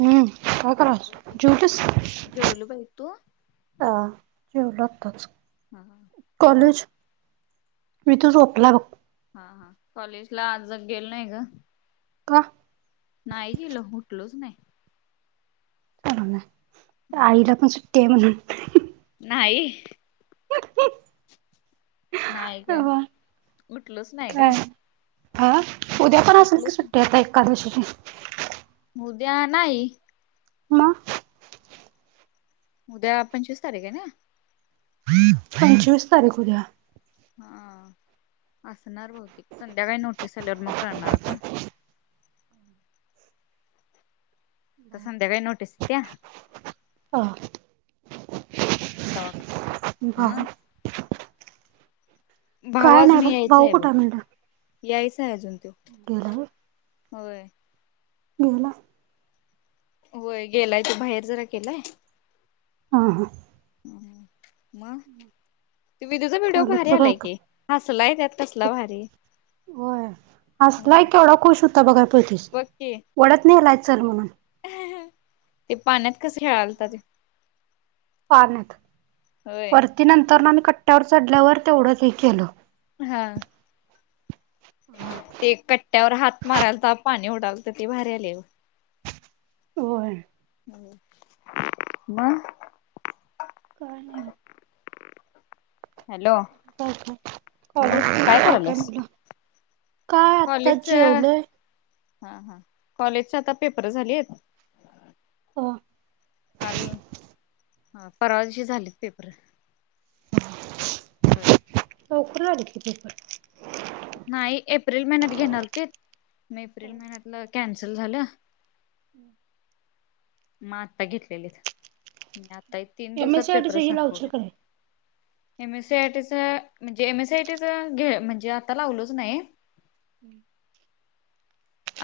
हम् काय बोल कराल्या की. जेवलीस? जेवलो बाई तू? हा जेवलो आताच. हा हा. विदू कॉलेज? मी तू झोपला बघ. हा हा कॉलेज ला आज गेलो नाही ग. का? नाही गेलो उठलोच नाही. चालू आईला पण सुट्टी आहे म्हणून. नाही. नाही अ ग उठलोच नाही काय ग. ह. उद्या पण असल की उठलोच नाही. सुट्टी आता एकादशीची. उद्या नाही. मग. उद्या पंचवीस तारीख हे ना पंचवीस तारीख उद्या हा असणार बहुतेक संध्याकाळी नोटीस आल्यावर मग कळणार आता आता संध्याकाळी नोटीस येत्या हा तवा क हं भाऊ भाऊ काय नाही अजून बघ यायचा भाऊ आहे बघ कुठे म्हणलं यायचाय अजून तो गेला व्हय व्हय गेला व्हय गेलाय तो बाहेर जरा गेलाय. हा हा म त्यो विदुचा व्हिडिओ भारी कॉलेजचं काय आलाय का की, हसलाय त्यात कसला भारी. व्हय. हसलाय केवढा खुश हूता बघाय पयतीस, बघ की वडत नेलाय चल म्हणून. ते पाण्यात कस खेळालता त्यो. पाण्यात, होय वरती नंतर न आम्ही कट्ट्यावर चढल्यावर तेवढंच हे केलो. हा. ते कट्ट्यावर हात मारालता पाणी उडालत ते भारी आलंय बघ. व्हय. मग काय नाही मग हॅलो कायच नाय, मग कॉलेज काय करायल्यास? म्हणलं? काय आता जेवलोय. हा-हा, कॉलेजचे आता पेपर झालीत. आ काल हा परवा दिशी झालीत पेपर. [inaudible] होय. लवकर झालेत की पेपर. नाही एप्रिल महिन्यात घेणार होतित, म एप्रिल महिन्यातलं कॅन्सल झालं. हं मग आता घेतलेलीत, म आता एक तीन एम दिवसात एस सी आय टी च पेपर हे लावशील संपवलीत. का नाही? एम एस सी आय टीचं म्हणजे, एम एस आय टीचं घे म्हणजे आता लावलोच नाही.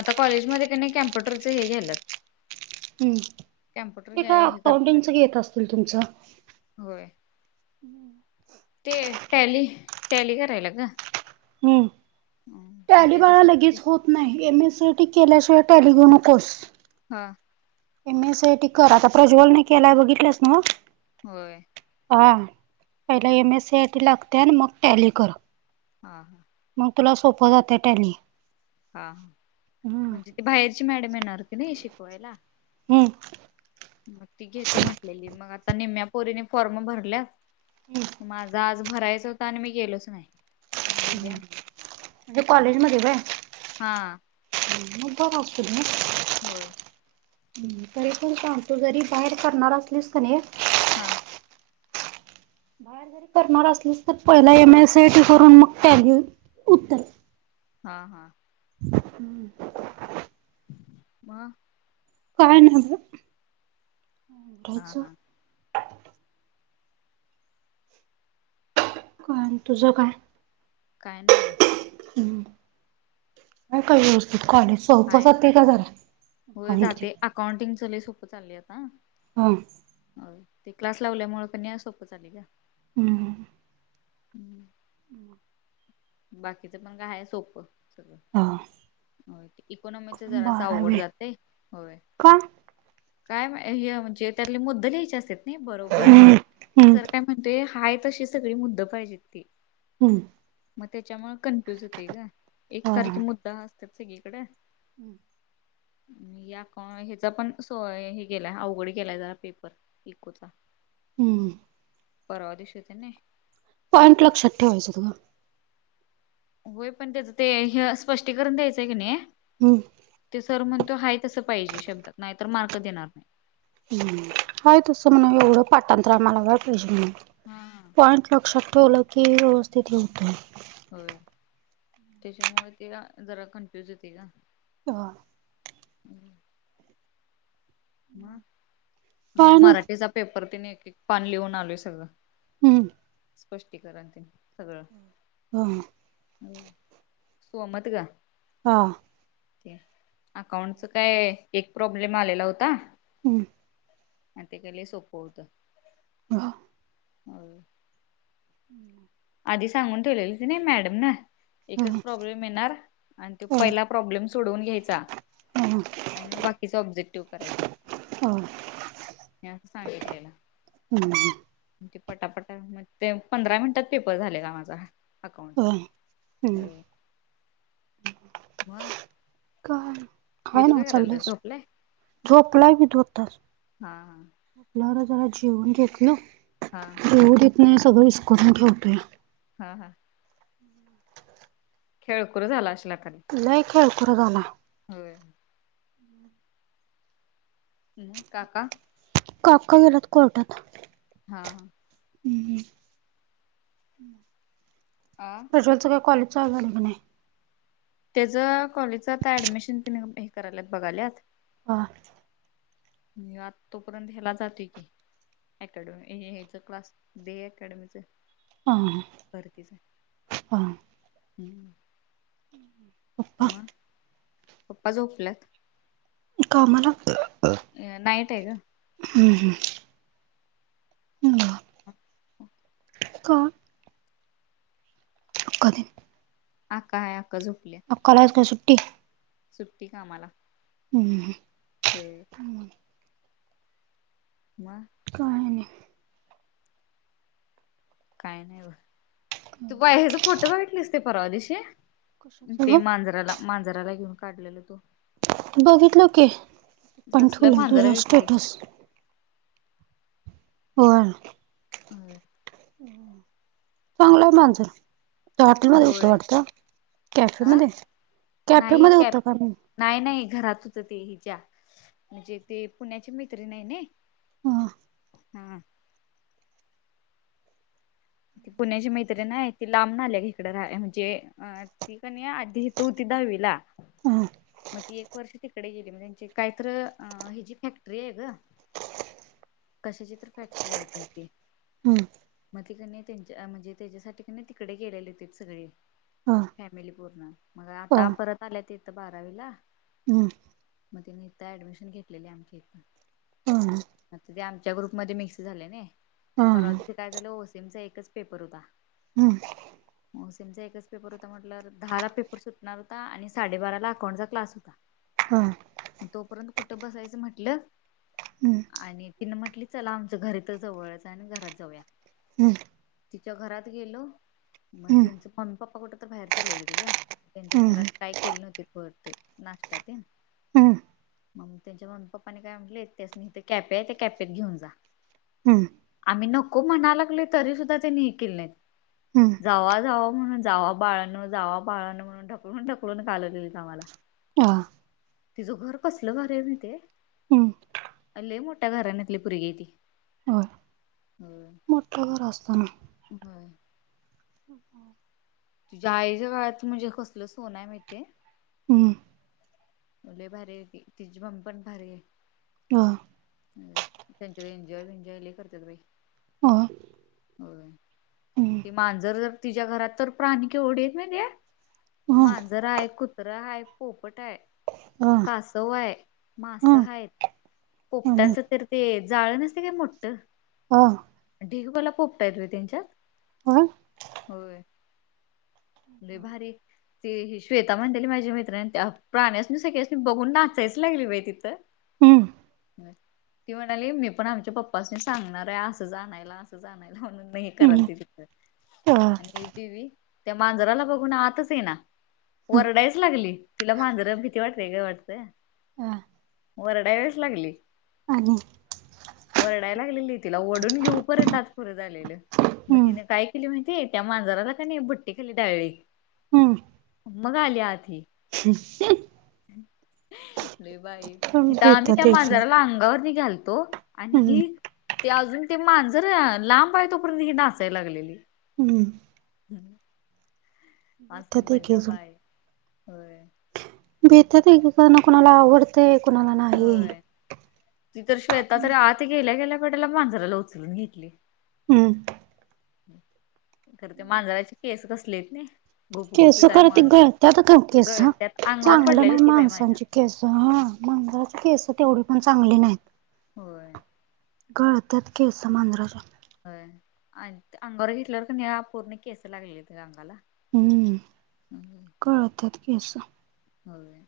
आता कॉलेजमध्ये क नाय, कॅम्प्युटरच हे घ्यायल्यात. हम्म कॅम्प्युटर ते घ्या का हे करणार आहेत. अकाउंटिंगच घेत असतील तुमचं. होय. हं ते टॅली, टॅली करायला ग. हम्म, मग टॅली बाळा त्याच्यासाठी लगेच हुत नाही, M S C I T केल्याशिवाय टॅली घेऊ नकोस. हा. M S C I T कर, आता प्रज्वलने केलाय बघितलंस नव्ह. होय. हा पहिला M S C I T लागते, मग टॅली कर हां! हां! ! मग तुला सोपं जातं टॅली! हा! हा! हम्म. म्हणजे ती बाहेरची मॅडम येणार की नाही शिकवायला. हम्म. मग ती घेतो म्हटलेलीमग आता! निमम्या पोरीने फॉर्म भरल्यास हक [inaudible] माझा आज भरायच होता, आणि मी गेलोच नाही! मग हम्! उद्या म्हणजे कॉलेजमध्ये होय! हा! ! मग बरं असेल! होय! ह तरी कोण सांग तू? जरी बाहेर करणार असलीस का नाही? हां! ! बाहेर जरी करणार असल्यास तर, पहिला M S C I T करून मग टॅली उत्तर! हा! हा! ! हम्म! ! वा! ! काय नाही हव? हां! हां! ! का तुझं काय? काय नाही बघ! ! ह! म कायत कॉलेज! हाय चौथच का जराॉंट! ! अकाउंटिंग चले सोपं चालली आता! ! हो! ! ह! ते क्लास लावल्यामुळे पण सोपं ले का? हम्म! ! हम! ! हम् [unintelligible] बाकीचं पण कायय सोपं सगळं? हां! ! हो! ते इकोनॉमीच जरा सावघड जाते होय. का काय हे म्हणजे त्यातले मुद्द! ल्यायचे असेत नाही बरोबर हम्म हम्म सर काय? ते हाय! त अशी सगळी मुद्द पाहिजेत ती हम्म! ! मग त्याच्यामुळे कन्फ्युज होते का? हा एकसारखे मुद्दा असतात सगळीकडे हम्म! ! म ह्याचा पण स हे! केलाय अवघड केलाय जरा, पेपर पिकोचा हम्म! [unintelligible] पररवा दिसो तने! पॉईट लक्षात ठेवायचं तुं! ! होय पण, त्याचं ते ह! स्पष्टीकरण द्यायचंय की नाही? हम! ! ते सर म्हणतो हाय तसं पाहिजे, शब्दात नाही तर मार्क देणार नाही! ह तसं म्हण एवढं! पाठांतरा आम्हाला वेळ पाहिजे म्हणून! ! हा. पॉईंट लक्षात ठेवलं क व्यवस्थिती होते आहे. होय त्याच्यामुळे ते जरा कन्फ्युज होते का. ह. ह. ह नाही मराठीचा पेपर तिने एक एक पान लिहून आलोय सगळं. हम्म. स्पष्टीकरण ते सगळं. हां. सोमत का. हा. अकाउंटच काय एक प्रॉब्लेम आलेला होता. हम. आणि ते काले सोपं होतं. हा. हो. हम्. आधी सांगून ठेवलेली नाही मॅडम ना एकच हं प्रॉब्लेम. णार आणि त हं पहिला प्रॉब्लेम सोडवून घ्यायचा. हं आणि मग बाकीचं ऑब्जेक्टिव्ह करायचं. हो. असं सांगितलेलं. हम्म. ते पटापटा मग ते पंधरा मिनिटात. पेपर झाले का माझा अकाउंटचा. हं हम्म वा. काय काय ना चाललेस झोपलाय झोपला बी ध होतास. हा ल ना जरा जेवन घेतल. हा. एवढीत नाही सगळं विस्कून ठेवते. हा हा. खेळकुर झाला असले आता. लय केळकर झाला. होय. हम् काका. काका गेले कोर्टात. हा. हम्म हम्म्. आं. प्रज्वल कॉलेज चालू आहे का नाही का. त्याच कॉलेजच आ ऍडमिशन ति हे करायत बघाल्यात. हां. मी आ तोपर्यंत्याला जातोय की. अकॅडमीचा क्लास दे अकॅडमीच. हा परतीच हा हम्म. पप्पा मग पप्पा झोपल्यात. कामाला नाईट आहे हम् ग. हम्, हो. काय कधी आका आहे. आका झोपल्या. आकाला आज काय सुट्टी. सुट्टी कामाला हमं, होय. मग काय नाही. काय नाही ब तू बाय ह्याचा फोटो बघितलीस ते परवा दिशी. कशाच ते ग मांजराला मांजराला घेऊन काढलेल तो? बघितलो कि, पण कसलं ठेवले मांजर तुझा आहे किती स्टेटस. होय. चांगलं आहे मांजर. हॉटेल मध्ये होतं होय वाटतं. कॅफे अ मध्ये कॅफे नाही मध्ये कॅप होतं का मग नाही नाही घरात होतं ते हिच्या म्हणजे ते पुण्याचे मैत्री नाही ने हां, हा, पुण्याची मैत्रिण आहे. ती लांब न आल्या इकडं राहाय म्हणजे अ ती का नाही इथं होती दहावीला हा मग ती एक वर्ष तिकडे गेली मग त्यांची काहीतर हिची फॅक्टरी आहे ग. कशाची तरी फॅक्टरी आहे तिथे. हम्म, मग ते का नाही त्यांच्या म्हणजे त्याच्यासाठी का नाही तिकडे गेलेले ते सगळे. हां, फॅमिली पूर्ण मग आता परत आल्या त इथं बारावीला. हं, मग त्यांनी इथं ऍडमिशन घेतलेली आखीन हा, मग त ते आमच्या ग्रुपमध्ये मिक्स झाले ने मग परवा हम्म दिवशी काय झालं ओसीमचा एकच पेपर होता. [inaudible] ओसिमचा एकच पेपर होता म्हटल्यावर दहा ला पेपर सुटणार होता आणि साडेबारा ला अकांऊट क्लास हो हं, तोपर्यत कुठं बसायचं म्हटलं हम्म आणि तिनं म्हटली चला आमचं घरी तर जवळच आणि घरात जाऊया. हम्म तिच्या घरात गेलो मग हम्म त्यांचं मम्मी पप्पा कुठं तर बाहेर चालेल कि ग त्यांच्या हम्म घरात काय केले नव्हते. बहुतेक नाश्ता ते हम्म मग त्यांच्या मम्मी पप्पा ने काय म्हटले त्यासनी इथं कॅपे आहे त्या कॅपेत घेऊन जा. हम्म, आम्ही नको म्हणा लागलो तरी सुुद्धा त्यांनी हे केले नाहीत. हम्म जावा जावा म्हणून जावा बाळांनो जावा बाळांनो म्हण ढकलून ढकलून घालवले आम्हाला आ, तिचं घर कसलं भारी आहे माहिती आहे. हम्म लई मोठ्या घराण्यातली पोरगी आहे, ती [unintelligible] [unintelligible] मोठ घर असतना व्हय [unintelligible] तिच्या आईच्या गळ्यात म्हणजे कसलं सोन आहे माहिेती आहे हम् लई भारी आहे ती, तिची ममी पण भारी आहे. [unintelligible] त्यांच्यात एन्जॉय बेन्जॉय लई करतात बाई होय ती मांजर जर तिच्या घरात तर प्राणी केवढे आहेत माहिती आहे. मांजरं आहे, कुत्र आहे, पोपट आहे [unintelligible] कासव आहे, मसं आहेत पोपटांच तर ते, जाळ नसते काय मोठ? [unintelligible] ढिगवाल पोपट हाईत त्यांच्यात [unintelligible] होय लई भारी ती श्वेता म्हणत्याली माझी मैत्रीण त्या प्राण्यासनी सगळ्यासनी बघून नाचायाच लागली बाई ती तर हम्म ती म्हणाली मी पण आमच्या पप्पासनी सांगणार आहे असंच आणायला जानायला म्हणून नाही कराल तिकड आणि डी व्ही त्या मांजराला बघून आतच ये ना वरडायच लागली तिला मांजरा भीती वाटते वेगळं वाटतंय. [unintelligible] वरडा याच लागली आणि वरडाय लागलेली तिला ओढून घेऊ पर्यंत आज पुरं झालेलं मग तिने काय केली माहितीय त्या मांजराला का नाही भट्टी खाली डायळी हम्म मग आली आत ही [unintelligible] लई बाई इथ आम्ही त्या माजराला अंगावर नि घालतो आणि ही ते अजून ते मांजर लांब आहे तोपर्यंत ही नाचायला लागलेली. हम्म [unintelligible] असली मज्जा बाय, होय [unintelligible] कोणाला आवडतंय कोणाला नाही होय. ती तर श्वेता तर आत गेल्या गेल्या कडेला मांजराला उचलून घेतली हम्म खरं ते मांजराचे केसच लय आहेत नाही. केसं गुपगुपीत आहे खरं ते मांजर. गळत्यात गं केसं, गळत्यात अंगावर चांगलं पडलेली नाई ती बाई माझ्या माणसांची केस मांजराचे केस तेवढे पण चांगली नाहीत. होय. गळत्यात केसं मांजराची होय,, आणि अंगावर घेतल्यावर का नाही पूर्ण केस लागलेलीत अंगाला हम्म, गळत्यात केसं. होय.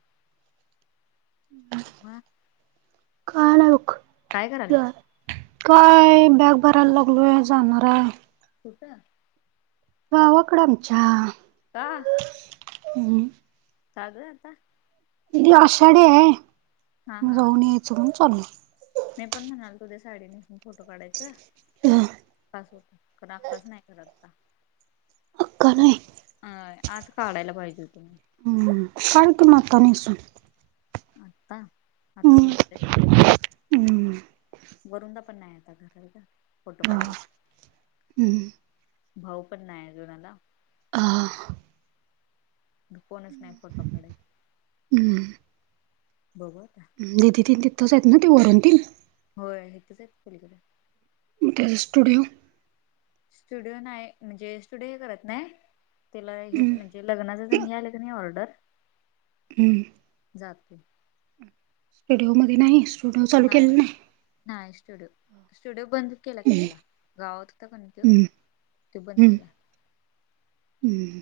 काय काय नाही काय बघ, करायल्यास? काय बॅग भरायला लागलोय, जाणार हाय. कुठं? गावाकडं आमच्या. का? हं. साध आता. उद्या आषाढी आहे, म जाऊन यायच म्हणून चालूय. नाही पण म्हणालतो उद्या साडी निसुन फोटो काढायचं,, खास होतो आक्काच नाही करत आता. अक्का नाही. अ आज काढायला पाहिजे तुम्ही. हम्म, काढ की मग आत्ता नेसून. आत्ता, आता हम्म झोपलेत. हम्म वरुंनदा पण नाही आता घरात गं, फोटो हा काढायला. हम्म भाऊ पण नाही अजुन आला. हां. फोनच नाही फोटो काढाय, हम्म बघु आता. दिदी तीन तिथंच आहेत ना ते वरून तन. होय हितच हायत, पलिकडं. मग त्याच स्टुडिओ? स्टुडिओ नाही, म्हणजे स्टुडिओ हे करत नाही, तिला हे हम्म म्हणजे लग्नाचं तर हे आलं का नाही ऑर्डर, हम्म. जातोय. स्टुडिओ मध्ये नाही, स्टुडिओ चालू केला नाही. नाही स्टुडिओ. स्टुडिओ बंद केला तिथला, गावात होता कणी तो, हम्म तो बंद हम्म केला. हम्म.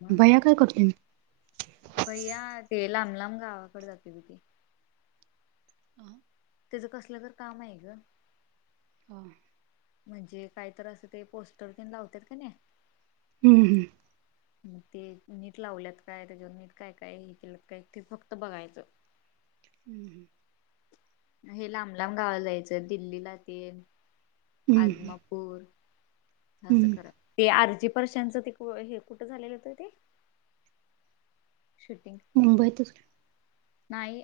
मग भैय्या काय करतोय? भैया ते लांब लांब गावाकडं जातोय भैया. तेज कसलं तरी काम आहे गं. हा. म्हणजे काहीतर असं ते पोस्टर तन लावत्यात का नाही, हम्म हम्म. मग, ते नीट लावल्यात काय त्याच्यावर नीट काय काय हे केलं काय ते फक्त बघायचं. हम् हे लांब लांब गावाला जायचं. दिल्लीला ते [inaudible] हम्म आदम पुर. [inaudible] असं हम्म करा, ते आर्ची परश्यांच ते हे कुठं झालेलं होत ते? शूटिंग मुंबईतच नाही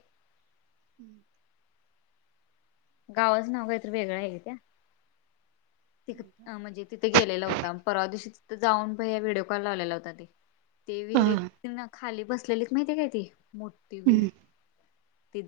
हम्म. गावाचं नाव काहीतरी वेगळं आहे गं त्या. तिक अ म्हणजे तिथे गेलेला होता. परवा दिवशी तिथं जाऊन, भैय्या व्हिडिओ कॉल लावलेला होता ते. ते अ विहिरीत [unintelligible] खाली बसलेलीत माहिती काय ती? मोठी हम्म विहीरं